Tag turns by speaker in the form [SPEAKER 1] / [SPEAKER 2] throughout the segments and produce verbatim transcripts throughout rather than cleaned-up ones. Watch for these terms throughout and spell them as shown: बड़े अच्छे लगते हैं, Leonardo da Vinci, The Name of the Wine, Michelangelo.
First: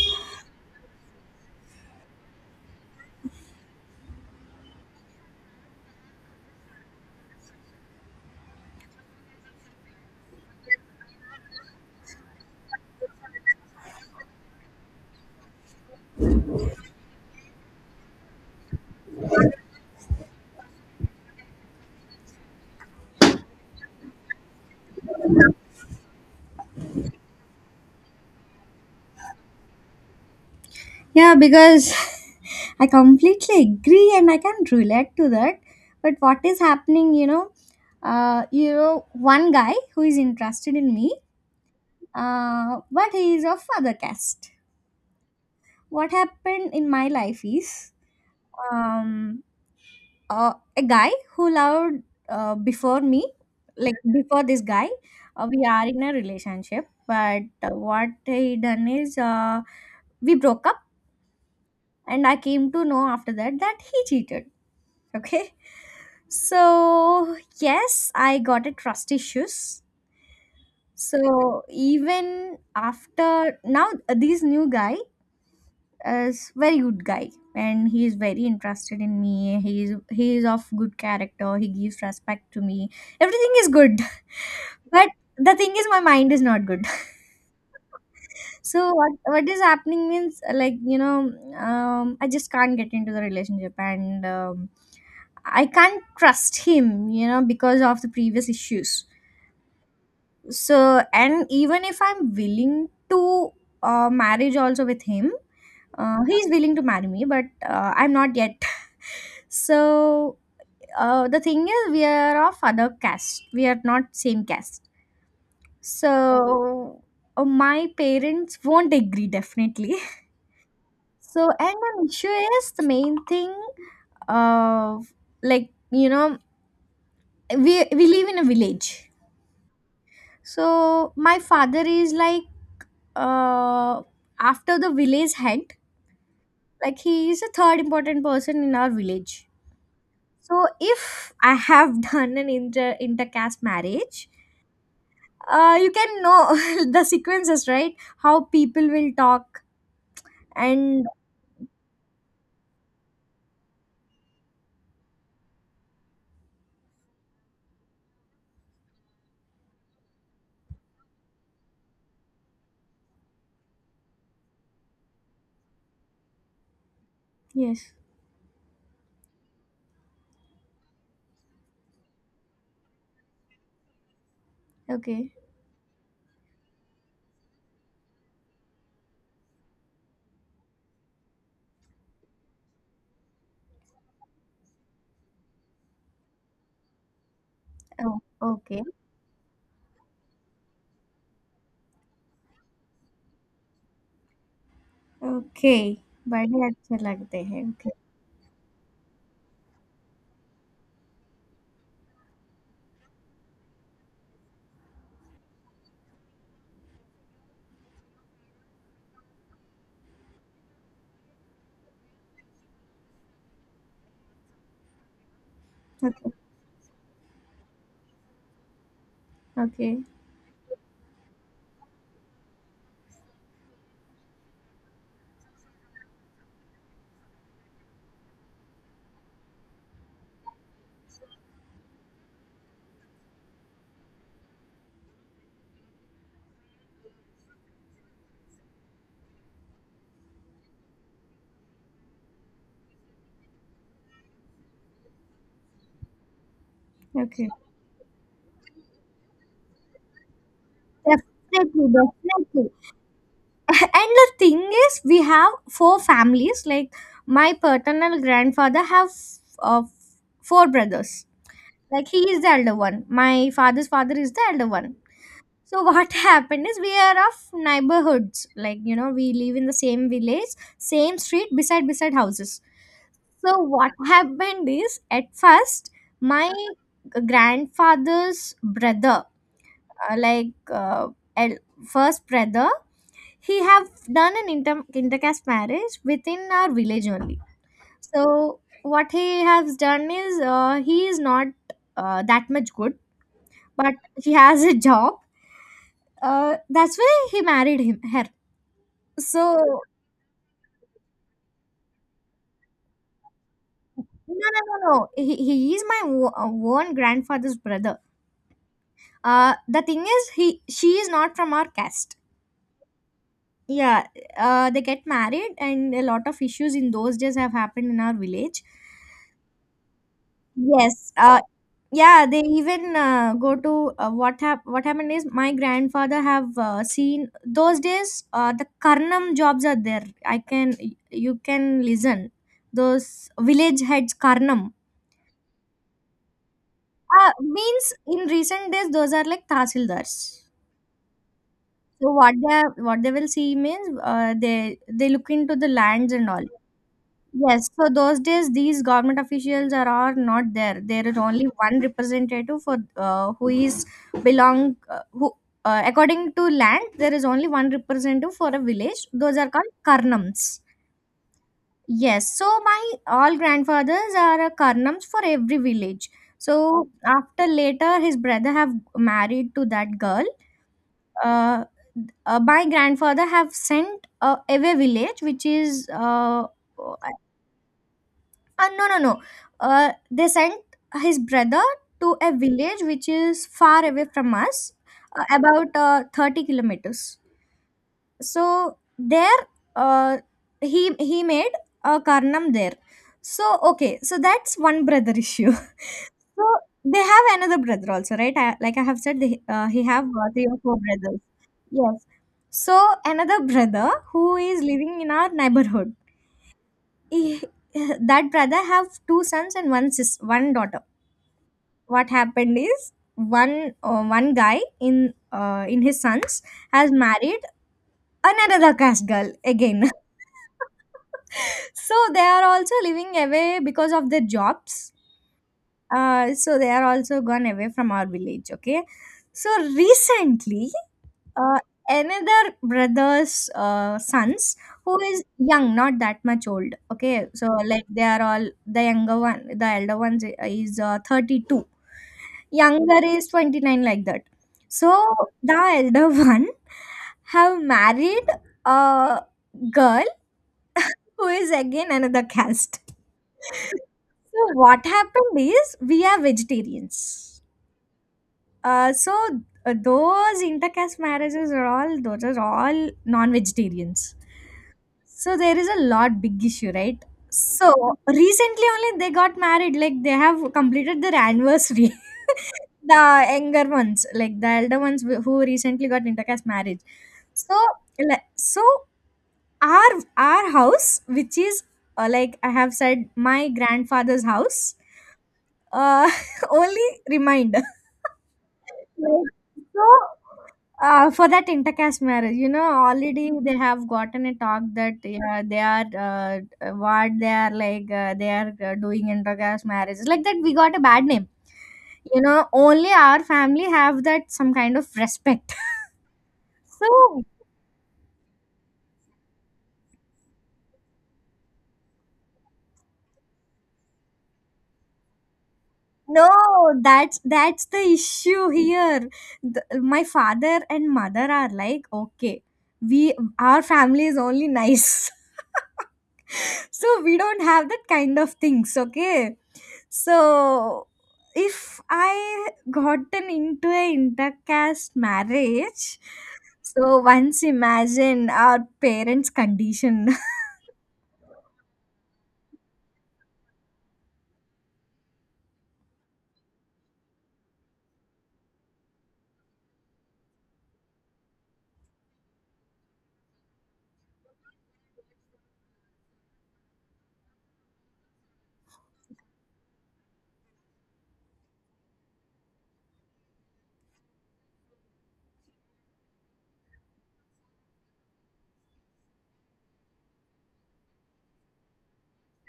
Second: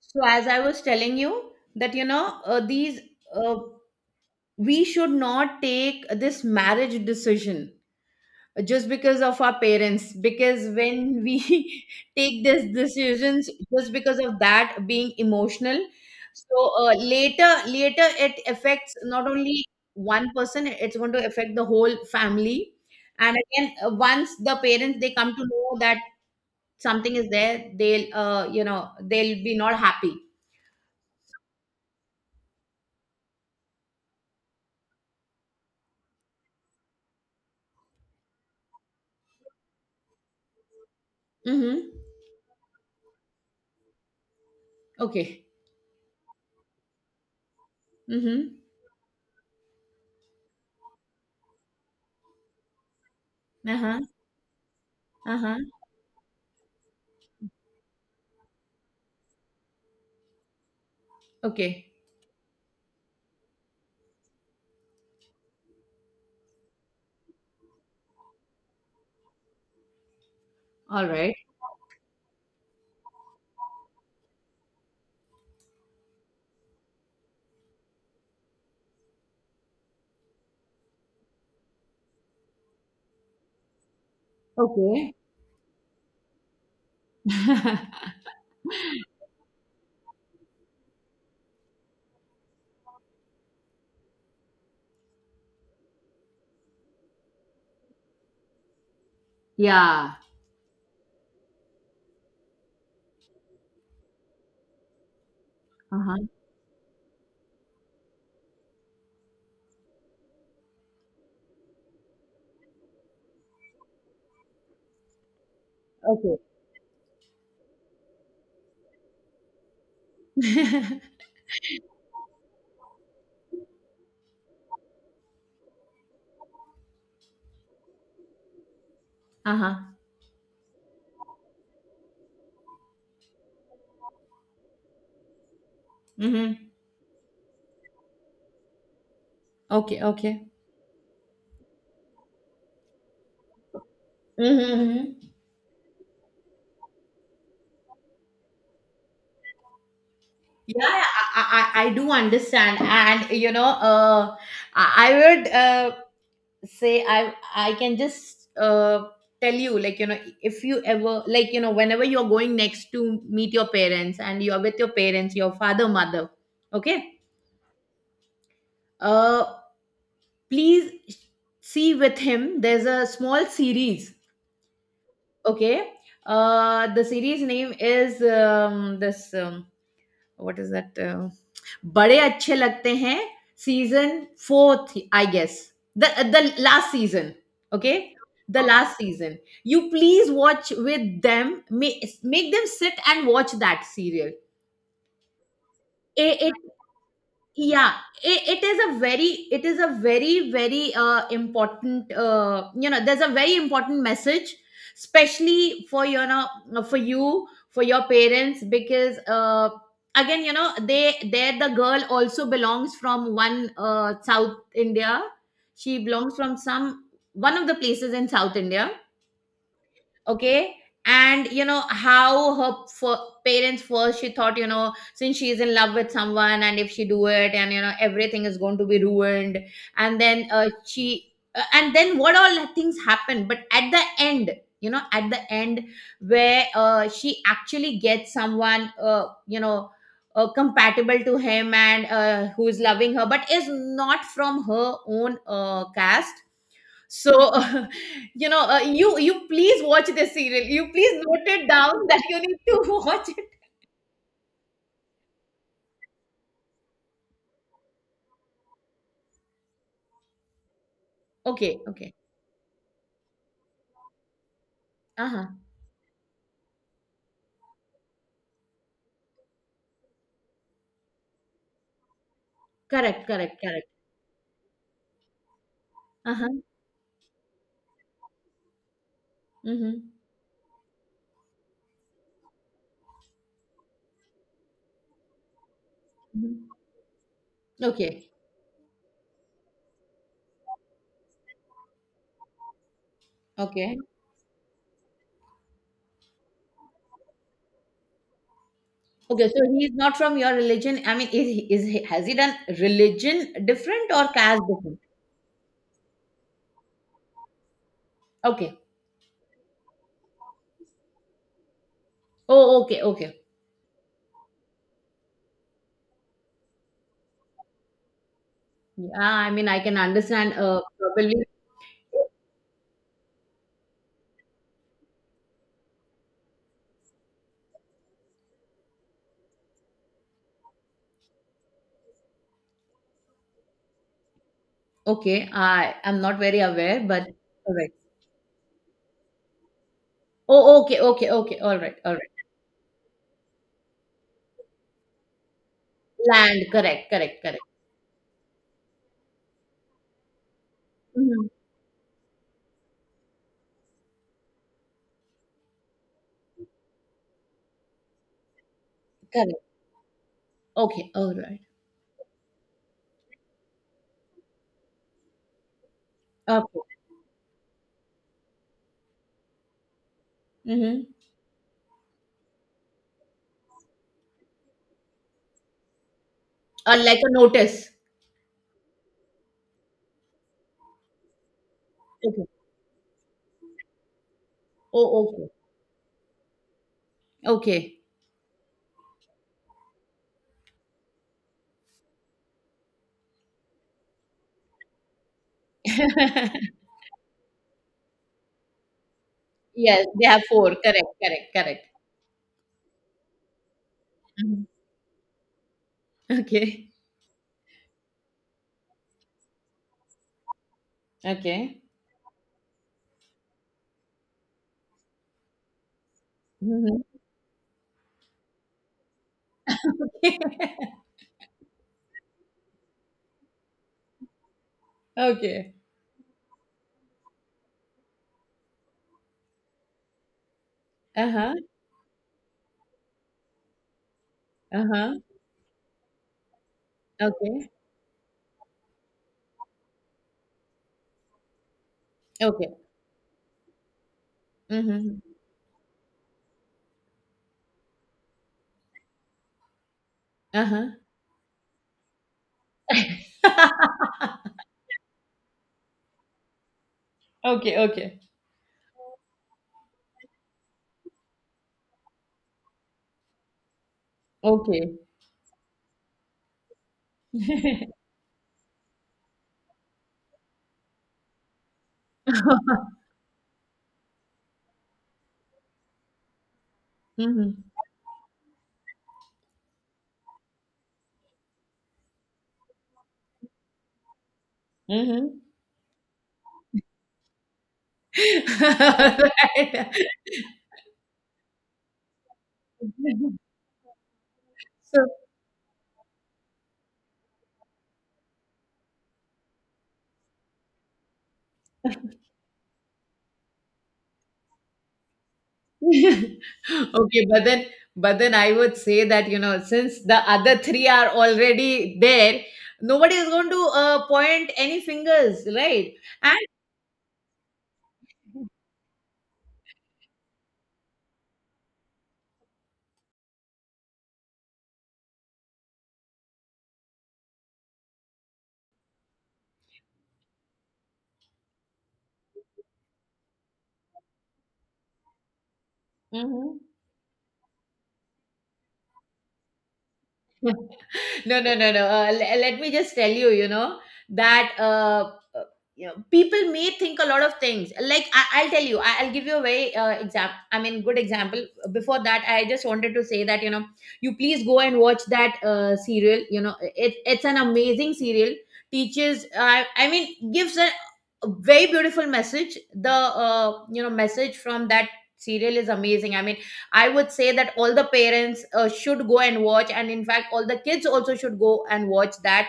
[SPEAKER 1] So as I was telling you that you know uh, these uh, we should not take this marriage decision just because of our parents, because when we take these decisions just because of that being emotional. So uh, later later it affects not only one person, it's going to affect the whole family. And again, uh, once the parents they come to know that something is there, they'll uh, you know they'll be not happy.
[SPEAKER 2] Yeah, because I completely agree and I can relate to that. But what is happening, you know, uh, you know, one guy who is interested in me,
[SPEAKER 1] Hmm.
[SPEAKER 2] uh, but he is of other caste.
[SPEAKER 1] Okay.
[SPEAKER 2] What happened in my life is
[SPEAKER 1] Mm-hmm.
[SPEAKER 2] um, uh, a guy who loved uh, before me, like
[SPEAKER 1] Uh-huh.
[SPEAKER 2] before this guy, uh,
[SPEAKER 1] Uh-huh.
[SPEAKER 2] we are in a relationship. But uh, what he done is uh, we broke up,
[SPEAKER 1] Okay.
[SPEAKER 2] and I came to know after that that he cheated. Okay. So, yes, I got a trust issues.
[SPEAKER 1] All right.
[SPEAKER 2] So, even after now, uh, this new guy is very good guy and he is very interested in me. He is he is of good character. He gives respect to me. Everything is good. But
[SPEAKER 1] Okay.
[SPEAKER 2] the thing is my mind is not good. So what what is happening means, uh, like you know um, I just can't get into the relationship, and um, I can't trust him you know because of the previous issues.
[SPEAKER 1] Yeah.
[SPEAKER 2] So, and even if I'm willing to uh, marriage also with him, uh,
[SPEAKER 1] Uh-huh.
[SPEAKER 2] he's willing to marry me, but uh, I'm not yet. So uh, the thing is we are of other caste, we are not same caste,
[SPEAKER 1] Okay.
[SPEAKER 2] so uh, my parents won't agree definitely. So, and an issue is the main thing of, like, you know, we, we live in a village.
[SPEAKER 1] Uh-huh.
[SPEAKER 2] So, my father is like, uh, after the village head,
[SPEAKER 1] Mm-hmm.
[SPEAKER 2] like, he is a third important person in our village.
[SPEAKER 1] Okay. Okay.
[SPEAKER 2] So, if I have done an inter intercaste marriage,
[SPEAKER 1] Mm-hmm.
[SPEAKER 2] uh, you can know the sequences, right? How people will talk,
[SPEAKER 1] Yeah, yeah.
[SPEAKER 2] and
[SPEAKER 1] I, I, I I do understand, and you know, uh, I, I would uh, say I I can just uh, tell you, like you know, if you ever, like you know, whenever you're going next to meet your parents, and you're with your parents, your father, mother, okay,
[SPEAKER 2] yes,
[SPEAKER 1] uh please see with him, there's a small series.
[SPEAKER 2] okay,
[SPEAKER 1] Okay. Uh the series name is um this um, what is that uh, बड़े अच्छे लगते हैं, season fourth, I guess, the the last season. Okay.
[SPEAKER 2] oh,
[SPEAKER 1] The
[SPEAKER 2] okay,
[SPEAKER 1] last season, you please watch with them. Make, make them sit and watch that serial.
[SPEAKER 2] okay,
[SPEAKER 1] it, it
[SPEAKER 2] बड़े अच्छे लगते हैं.
[SPEAKER 1] Yeah, it, it is a very, it is a very very uh, important, uh, you know, there's a very important message, especially for, you know for you for your parents, because uh, again, you know, they there, the girl also belongs from one, uh, South India. She
[SPEAKER 2] Okay.
[SPEAKER 1] belongs from some one of the places in South India.
[SPEAKER 2] Okay.
[SPEAKER 1] Okay. And you know how her f- parents first she thought, you know, since she is in love with someone and if she do it and you know everything is going to be ruined. And then uh, she uh, and then what all things happen, but at the end, you know, at the end where uh, she actually gets someone uh, you know uh, compatible to him and uh, who is loving her but is not from her own uh, caste.
[SPEAKER 2] Okay.
[SPEAKER 1] So, uh, you know, uh, you you please watch this serial. You please note it
[SPEAKER 2] Definitely,
[SPEAKER 1] down that you need
[SPEAKER 2] definitely.
[SPEAKER 1] to watch it.
[SPEAKER 2] And the thing is, we have four families. Like my paternal grandfather have uh, four brothers.
[SPEAKER 1] Okay,
[SPEAKER 2] Like
[SPEAKER 1] okay.
[SPEAKER 2] he is the elder one. My father's father is the elder one.
[SPEAKER 1] Uh-huh.
[SPEAKER 2] So what happened is we are of neighborhoods. Like you know, we live in the same village, same street, beside beside houses.
[SPEAKER 1] Correct,
[SPEAKER 2] So
[SPEAKER 1] correct, correct.
[SPEAKER 2] what happened is at first my
[SPEAKER 1] Uh-huh.
[SPEAKER 2] grandfather's brother
[SPEAKER 1] Mm-hmm.
[SPEAKER 2] uh, like uh, el- first brother he have done an inter- intercaste marriage within
[SPEAKER 1] Mm-hmm.
[SPEAKER 2] our village only.
[SPEAKER 1] Okay.
[SPEAKER 2] So what he has done is, uh, he is not uh, that much good, but
[SPEAKER 1] Okay.
[SPEAKER 2] he has a job. Uh, that's why he married him her.
[SPEAKER 1] Okay, so
[SPEAKER 2] So
[SPEAKER 1] he's not from your religion. I mean, is he, is he, has he done religion different or
[SPEAKER 2] no, no,
[SPEAKER 1] caste
[SPEAKER 2] no, no,
[SPEAKER 1] different?
[SPEAKER 2] he, he is my o- own grandfather's brother.
[SPEAKER 1] Okay.
[SPEAKER 2] Uh, the thing is he she is not from our caste.
[SPEAKER 1] Oh, okay, okay.
[SPEAKER 2] Yeah, uh, they get married, and a lot of issues in those days have happened in our village.
[SPEAKER 1] Yeah, I mean, I can understand. Uh,
[SPEAKER 2] Yes, uh,
[SPEAKER 1] probably.
[SPEAKER 2] yeah, they even uh, go to uh, what hap- what happened is my grandfather have uh, seen those days uh, the karnam jobs are there. I can You can listen those village heads karnam.
[SPEAKER 1] Okay, I I'm not very aware, but
[SPEAKER 2] Uh,
[SPEAKER 1] all right.
[SPEAKER 2] means in recent days those are like tahsildars.
[SPEAKER 1] Oh, okay, okay, okay. All right,
[SPEAKER 2] So
[SPEAKER 1] all right.
[SPEAKER 2] what they what they will see means, uh, they they look into the lands and all.
[SPEAKER 1] Land, correct, correct, correct.
[SPEAKER 2] Yes, so those days these government officials are, are not there. There is only
[SPEAKER 1] Mm-hmm.
[SPEAKER 2] one representative for, uh, who is belong, uh, who, uh, according to land there is only one representative for a village. Those are
[SPEAKER 1] Correct.
[SPEAKER 2] called karnams.
[SPEAKER 1] Okay. All right.
[SPEAKER 2] Yes, so my all grandfathers are uh, karnams for every village.
[SPEAKER 1] Okay.
[SPEAKER 2] So after later his brother have married to that girl.
[SPEAKER 1] Mm-hmm.
[SPEAKER 2] Uh, uh, my grandfather have sent uh, away village which is uh,
[SPEAKER 1] Or like a notice.
[SPEAKER 2] Uh, no, no, no. Uh, they sent his brother to a
[SPEAKER 1] Okay.
[SPEAKER 2] village which is far away from us, uh,
[SPEAKER 1] Oh, okay.
[SPEAKER 2] about uh, thirty kilometers.
[SPEAKER 1] Okay.
[SPEAKER 2] So there, uh, he he made a Karnam there. So okay, so that's one brother issue. So they have another brother also, right? I, like I have said, they, uh, he have
[SPEAKER 1] Yes, they
[SPEAKER 2] uh,
[SPEAKER 1] have
[SPEAKER 2] three or
[SPEAKER 1] four.
[SPEAKER 2] four
[SPEAKER 1] Correct.
[SPEAKER 2] brothers.
[SPEAKER 1] Correct. Correct.
[SPEAKER 2] Yes. So another brother who is
[SPEAKER 1] Mhm.
[SPEAKER 2] living in our neighborhood,
[SPEAKER 1] Okay.
[SPEAKER 2] he- that brother have two sons and one sis one daughter.
[SPEAKER 1] Okay.
[SPEAKER 2] What happened is one uh, one guy in uh, in his sons has
[SPEAKER 1] Mm-hmm.
[SPEAKER 2] married another caste girl again. So they are also living away because of their jobs.
[SPEAKER 1] Okay.
[SPEAKER 2] Uh, so they are also gone away from our village, okay. So recently,
[SPEAKER 1] Uh huh.
[SPEAKER 2] uh, another brother's uh, sons
[SPEAKER 1] Uh
[SPEAKER 2] who
[SPEAKER 1] huh.
[SPEAKER 2] is young, not that much old, okay. So
[SPEAKER 1] Okay.
[SPEAKER 2] like they are all the younger one, the elder one is uh, thirty-two,
[SPEAKER 1] Okay.
[SPEAKER 2] younger is twenty-nine, like that. So
[SPEAKER 1] Mm-hmm.
[SPEAKER 2] the elder one have married a girl
[SPEAKER 1] Uh huh.
[SPEAKER 2] who is again another caste. So what happened is we are vegetarians.
[SPEAKER 1] Okay. Okay.
[SPEAKER 2] Uh, so uh, those intercaste marriages are all, those are all non-vegetarians.
[SPEAKER 1] Okay.
[SPEAKER 2] So there is a lot big issue, right? So recently only they got married, like they have completed their anniversary. The younger ones, like the elder ones who who recently got intercaste marriage.
[SPEAKER 1] Mm-hmm.
[SPEAKER 2] So, like, so our our house, which is, uh, like I have said, my grandfather's house,
[SPEAKER 1] Mm-hmm.
[SPEAKER 2] uh, only reminder. Like, so,
[SPEAKER 1] Right.
[SPEAKER 2] uh, for that intercaste marriage, you know, already they have gotten a talk that
[SPEAKER 1] So.
[SPEAKER 2] yeah, they are uh, what they are like, uh, they are, uh, doing intercaste marriages like that. We got a bad name. You know, only our family have that some kind of respect. So
[SPEAKER 1] Okay, but then, but then I would say that, you know, since the other three are already there, nobody is going to uh, point any fingers, right?
[SPEAKER 2] no,
[SPEAKER 1] And
[SPEAKER 2] that's that's the issue here. The, my father and mother are like, okay, we our family is only nice, so we don't have that kind of things. Okay, so if I gotten into a intercaste marriage,
[SPEAKER 1] Mhm.
[SPEAKER 2] so once imagine our parents' condition.
[SPEAKER 1] no no no no uh, le- let me just tell you, you know, that uh, uh, you know, people may think a lot of things. Like, I, I'll tell you, I, I'll give you a very uh, example I mean good example. Before that, I just wanted to say that, you know, you please go and watch that uh, serial. You know, it, it's an amazing serial. Teaches I I mean Gives a a very beautiful message. The, uh, you know, message from that serial is amazing. i mean I would say that all the parents uh, should go and watch, and in fact, all the kids also should go and watch that.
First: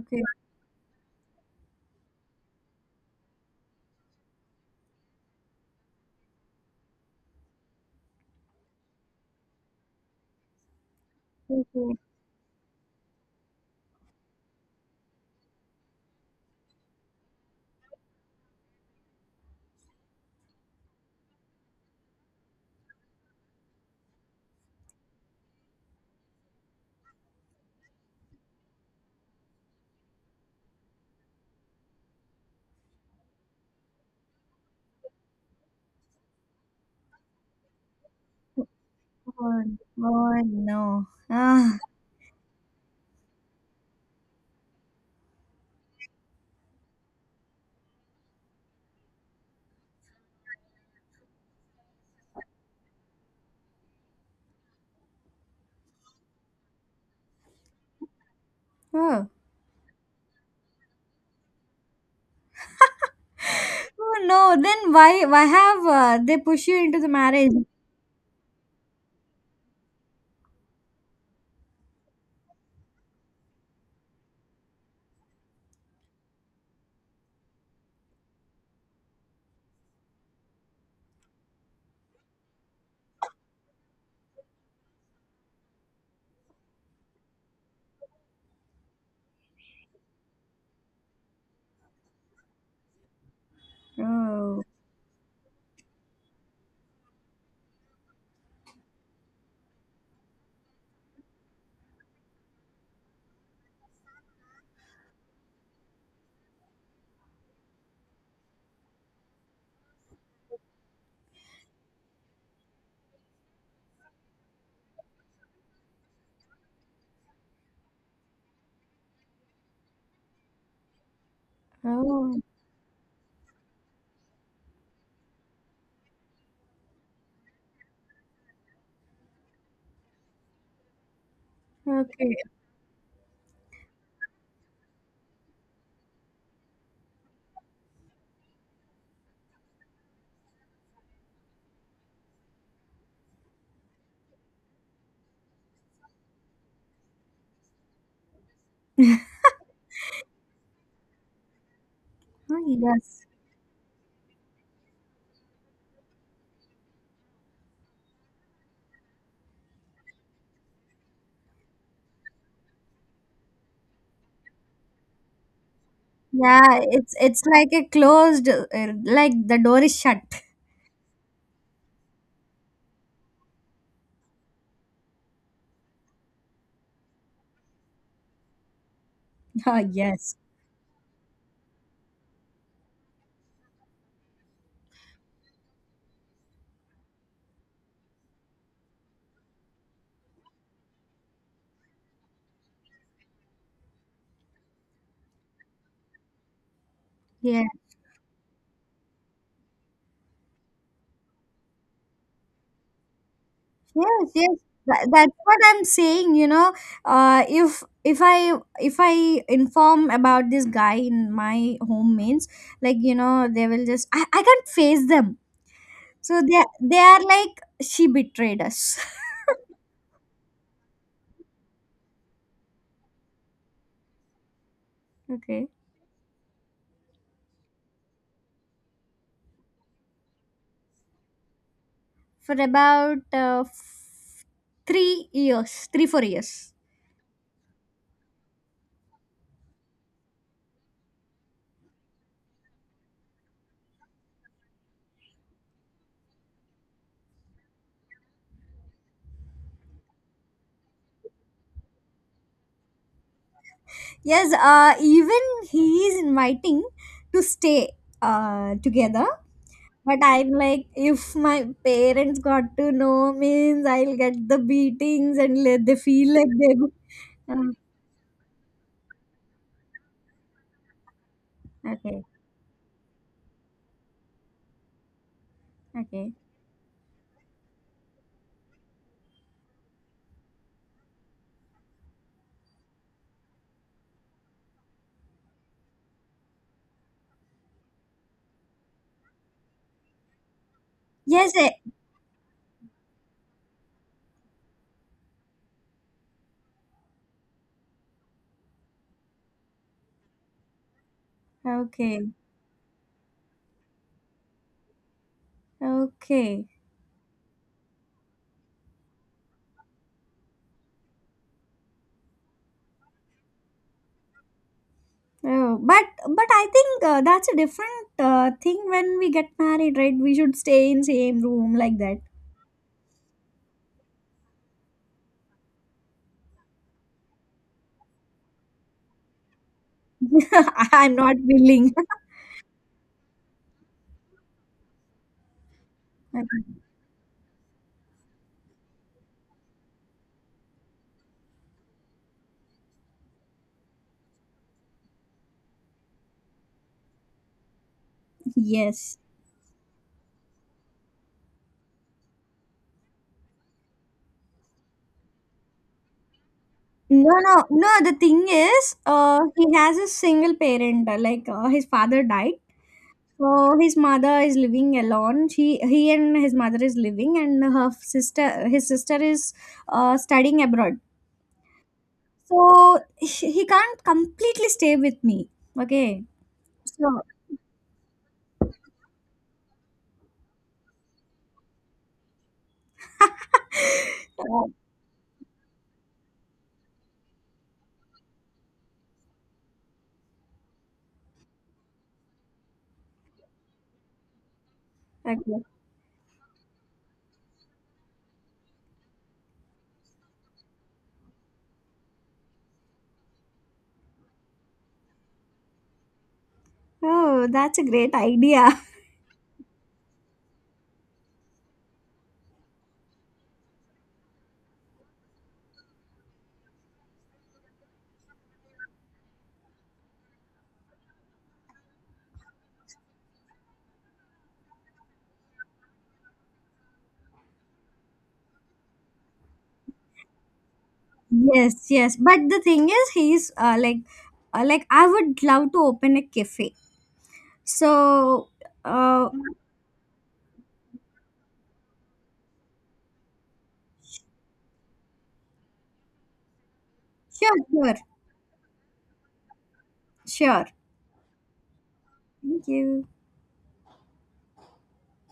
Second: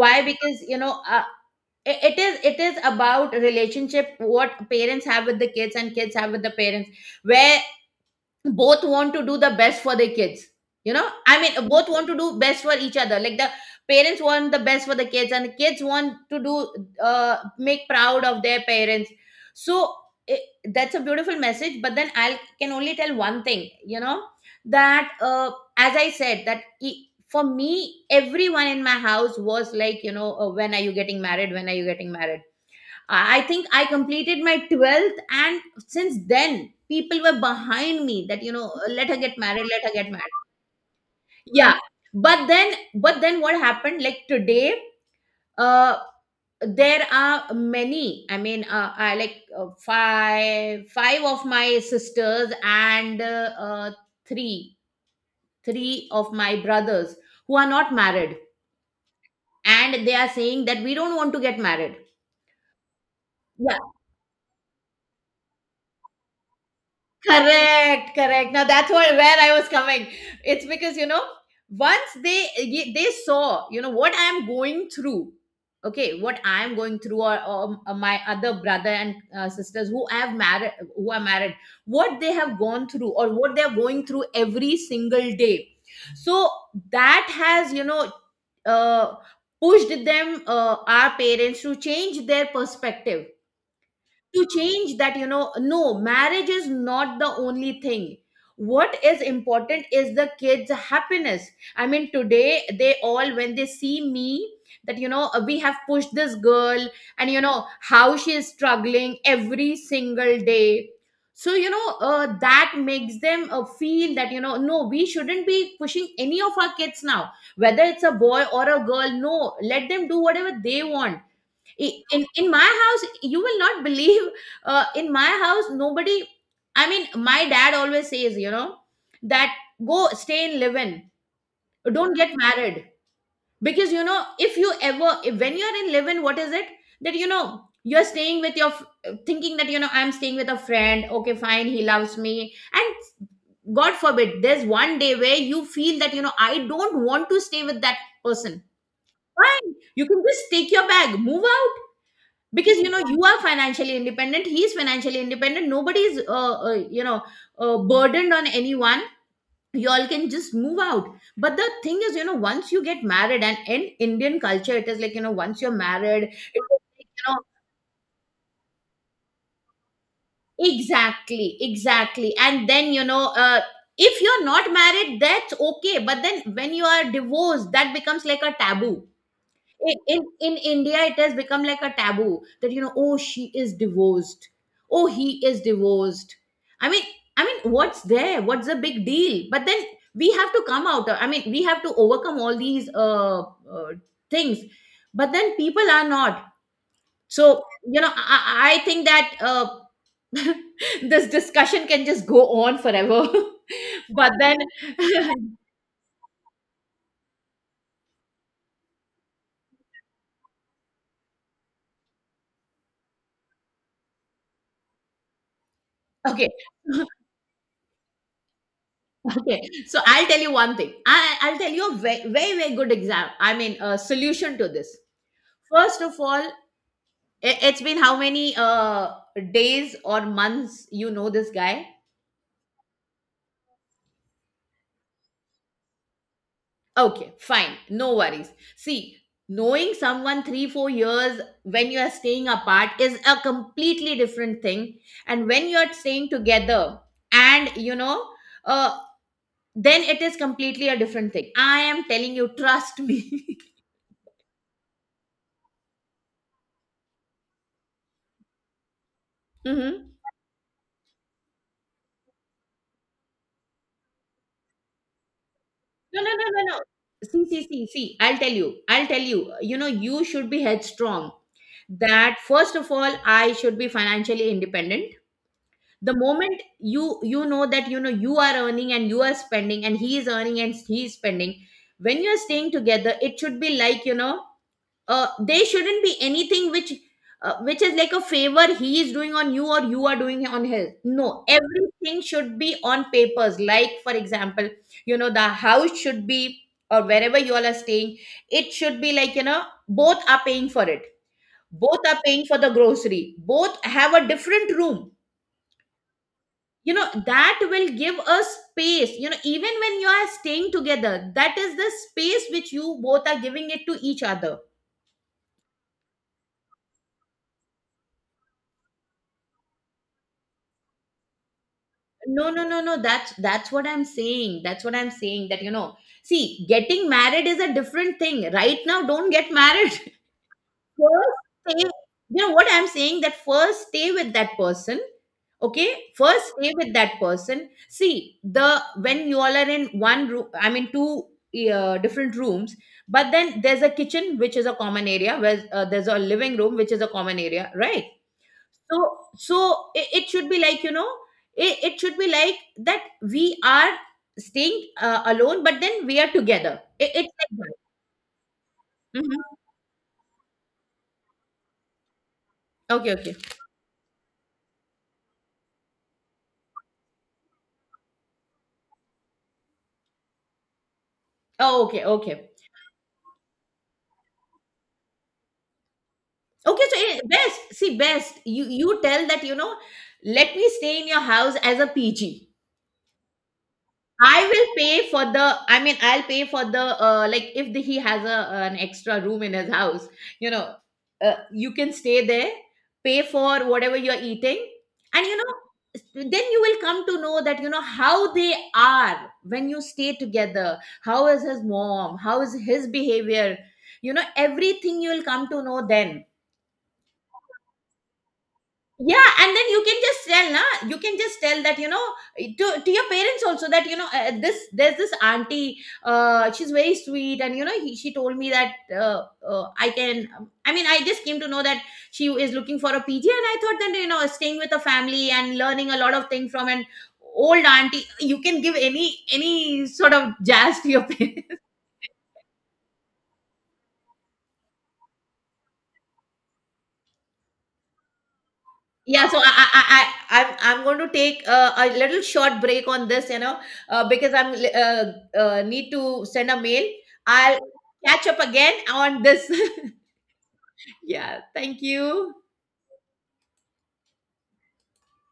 [SPEAKER 1] Why? Because, you know, uh, i- it is it is about relationship, what parents have with the kids and kids have with the parents. Where both want to do the best for their kids, you know, I
[SPEAKER 2] okay,
[SPEAKER 1] mean, both
[SPEAKER 2] okay.
[SPEAKER 1] want to do best for each other. Like the parents want the best for the kids, and the kids want to do, uh, make proud of their parents. So it, that's a beautiful message, but then I can only tell one thing, you know, that uh, as I said, that e- for me, everyone in my house was like, you know, uh, when are you getting married, when are you getting married. I think I completed my twelfth, and since then, people were behind me that, you know, let her get
[SPEAKER 2] Oh,
[SPEAKER 1] married, let her get married.
[SPEAKER 2] oh no.
[SPEAKER 1] Yeah.
[SPEAKER 2] Ah.
[SPEAKER 1] But then, but then what happened? Like today, uh, there are many, I mean uh, I like uh, five five of my sisters and uh, uh, three three of my brothers who are not married,
[SPEAKER 2] Oh.
[SPEAKER 1] and they are saying that we don't want to get married. Yeah.
[SPEAKER 2] Oh no, then why why have uh, they push you into the marriage?
[SPEAKER 1] Correct, correct. Now that's what where I was coming. It's because, you know, once they ye- they saw, you know, what I'm going through. Okay, what I'm going through, or, or my other brother and uh, sisters who I have married, who are married, what they have gone through, or what they are going through every single day. So that has, you know, uh, pushed them, uh, our parents, to change their perspective, to
[SPEAKER 2] Oh,
[SPEAKER 1] change that, you know, no, marriage is not the only thing. What is important is the kids happiness. I mean, today they all, when they see me, that, you know, we have pushed this girl, and you know how she is struggling every single day. So, you know, uh, that makes them uh, feel that, you know, no, we shouldn't be pushing any of our kids now, whether it's a boy or a girl. No, let them do whatever they want. I- in
[SPEAKER 2] oh,
[SPEAKER 1] in my house, you will not believe uh, in my house, nobody. I mean, my dad always says, you know, that go stay in live-in, don't
[SPEAKER 2] okay.
[SPEAKER 1] get married, because, you know, if you ever, if, when you're in live-in, what is it that, you know, you're staying with your f- thinking that, you know, I'm staying with a friend. Okay, fine, he loves me, and god forbid there's one day where you feel that, you know, I don't want to stay with that person. Fine, you can just take your bag, move out.
[SPEAKER 2] Oh,
[SPEAKER 1] Because, you know, you
[SPEAKER 2] yes.
[SPEAKER 1] are financially independent, he is financially independent, nobody is uh, uh, you know uh, burdened on anyone. You all can just move out. But the thing is, you know, once you get married and in Indian culture it is like, you know, once you're married it
[SPEAKER 2] Yeah,
[SPEAKER 1] is like,
[SPEAKER 2] it's
[SPEAKER 1] you know.
[SPEAKER 2] it's like a closed, uh, like the door is shut.
[SPEAKER 1] Exactly exactly. And then, you know, uh, if you're not married, that's okay, but then when you are divorced, that becomes like a taboo.
[SPEAKER 2] Oh,
[SPEAKER 1] In, in
[SPEAKER 2] yes.
[SPEAKER 1] in India, it has become like a taboo that, you know, oh, she is divorced, oh, he is divorced. I mean, i mean what's there, what's the big deal? But then we have to come out, I mean we have to overcome all these uh, uh things, but then people are not.
[SPEAKER 2] Yeah.
[SPEAKER 1] So, you know, i, I I think that uh this discussion can just go on forever.
[SPEAKER 2] Yes,
[SPEAKER 1] But
[SPEAKER 2] yes.
[SPEAKER 1] then.
[SPEAKER 2] That, that's what I'm saying, you know. Uh, if if I if I inform about this guy in my home means, like, you know, they will just I, I can't face them. So
[SPEAKER 1] Okay.
[SPEAKER 2] they they are like she betrayed us.
[SPEAKER 1] Okay, so I'll tell you one thing. I, I'll tell you a very, very, very good exam. I mean, a solution to this.
[SPEAKER 2] Okay.
[SPEAKER 1] First of all, i- it's been how many uh, days or months you know this guy?
[SPEAKER 2] For about uh, f- three years, three, four years.
[SPEAKER 1] Okay, fine, no worries. See, knowing someone three, four years when you are staying apart is a completely different thing, and when you are staying together, and, you know, uh, then it is completely a different thing. I am telling you, trust me.
[SPEAKER 2] Yes, uh, even he is inviting to stay uh, together.
[SPEAKER 1] Mhm.
[SPEAKER 2] But I'm like, if my parents got to know, means I'll get the beatings and let they
[SPEAKER 1] No, no,
[SPEAKER 2] feel
[SPEAKER 1] no,
[SPEAKER 2] like
[SPEAKER 1] no,
[SPEAKER 2] they.
[SPEAKER 1] no. See, see,
[SPEAKER 2] Uh,
[SPEAKER 1] see, see. I'll tell you. I'll tell you. You know, you should be headstrong.
[SPEAKER 2] okay,
[SPEAKER 1] That first of all, I should be financially independent. The
[SPEAKER 2] okay.
[SPEAKER 1] moment you you know that, you know, you are earning and you are spending, and he is earning and he is spending. When you are staying together, it should be like, you know, uh, there shouldn't be anything which, uh, which is like a favor he is doing on you or you are doing on his. No,
[SPEAKER 2] Yes, eh,
[SPEAKER 1] everything should be on papers, like for example, you know, the house should be, or wherever you all are staying, it should be like, you know, both are paying for it. Both are
[SPEAKER 2] okay,
[SPEAKER 1] paying for the grocery. Both have a different room.
[SPEAKER 2] okay.
[SPEAKER 1] You know, that will give a space. You know, even when you are staying together, that is the space which you both are giving it to each other.
[SPEAKER 2] Oh, but but I think uh, that's a different uh, thing when we get married, right? We should stay in same room like that.
[SPEAKER 1] No no no no that's that's what I'm saying. That's what i'm saying that, you know, see, getting married is a different thing. Right now, don't get married.
[SPEAKER 2] I'm not
[SPEAKER 1] First stay.
[SPEAKER 2] willing.
[SPEAKER 1] You know what I'm saying? That first stay with that person. Okay, first stay with that person. See, the when you all are in one room, I mean, two, uh, different rooms, but then there's a kitchen which is a common area, where uh, there's a living room which is a common area, right? so
[SPEAKER 2] Yes.
[SPEAKER 1] so, it, it should be like, you know, it, it should be like that we are staying uh, alone, but then we are together. It,
[SPEAKER 2] No,
[SPEAKER 1] it's like
[SPEAKER 2] no,
[SPEAKER 1] that.
[SPEAKER 2] no. The thing is, uh,
[SPEAKER 1] Mhm.
[SPEAKER 2] he has a single parent. uh, Like uh, his father died,
[SPEAKER 1] Okay. Okay.
[SPEAKER 2] so his mother is living alone. She, he, and his mother is living, and her sister, his sister is uh, studying abroad.
[SPEAKER 1] Oh, okay, okay,
[SPEAKER 2] So he he can't completely stay with me. Okay.
[SPEAKER 1] okay, so,
[SPEAKER 2] So.
[SPEAKER 1] it, best see, best you you tell that, you know, let me stay in your house as a PG. I
[SPEAKER 2] uh,
[SPEAKER 1] will pay for the. I mean, I'll pay for the. Uh, like, if the, he has a an extra room in his house, you know, uh, you can stay there, pay for whatever you're eating, and, you know,
[SPEAKER 2] okay.
[SPEAKER 1] then you will come to know that, you know, how they are when you stay together. How is his mom? How is his behavior? You know, everything you will come to know then.
[SPEAKER 2] Oh, that's a great idea.
[SPEAKER 1] Yeah, and then you can just tell na, you can just tell that, you know, to, to your parents also, that, you know, uh, this there's this auntie, uh, she's very sweet, and you know, he, she told me that uh, uh, I can um, i mean I just came to know that she is looking for a PG, and I thought that, you know, staying with a family and learning a lot of things from an old auntie, you can give any any sort of jazz to your parents.
[SPEAKER 2] Yes, yes. But the thing is, he's uh, like, uh, like I would love to open a cafe. So,
[SPEAKER 1] Yeah,
[SPEAKER 2] uh,
[SPEAKER 1] so I, I, I, I- I'm, I'm going to take a a little short break on this, you know, uh, because I'm uh, uh, need to send a mail.
[SPEAKER 2] sure,
[SPEAKER 1] I'll
[SPEAKER 2] sure,
[SPEAKER 1] catch up again on this.
[SPEAKER 2] sure.
[SPEAKER 1] Yeah, thank you.
[SPEAKER 2] Thank you.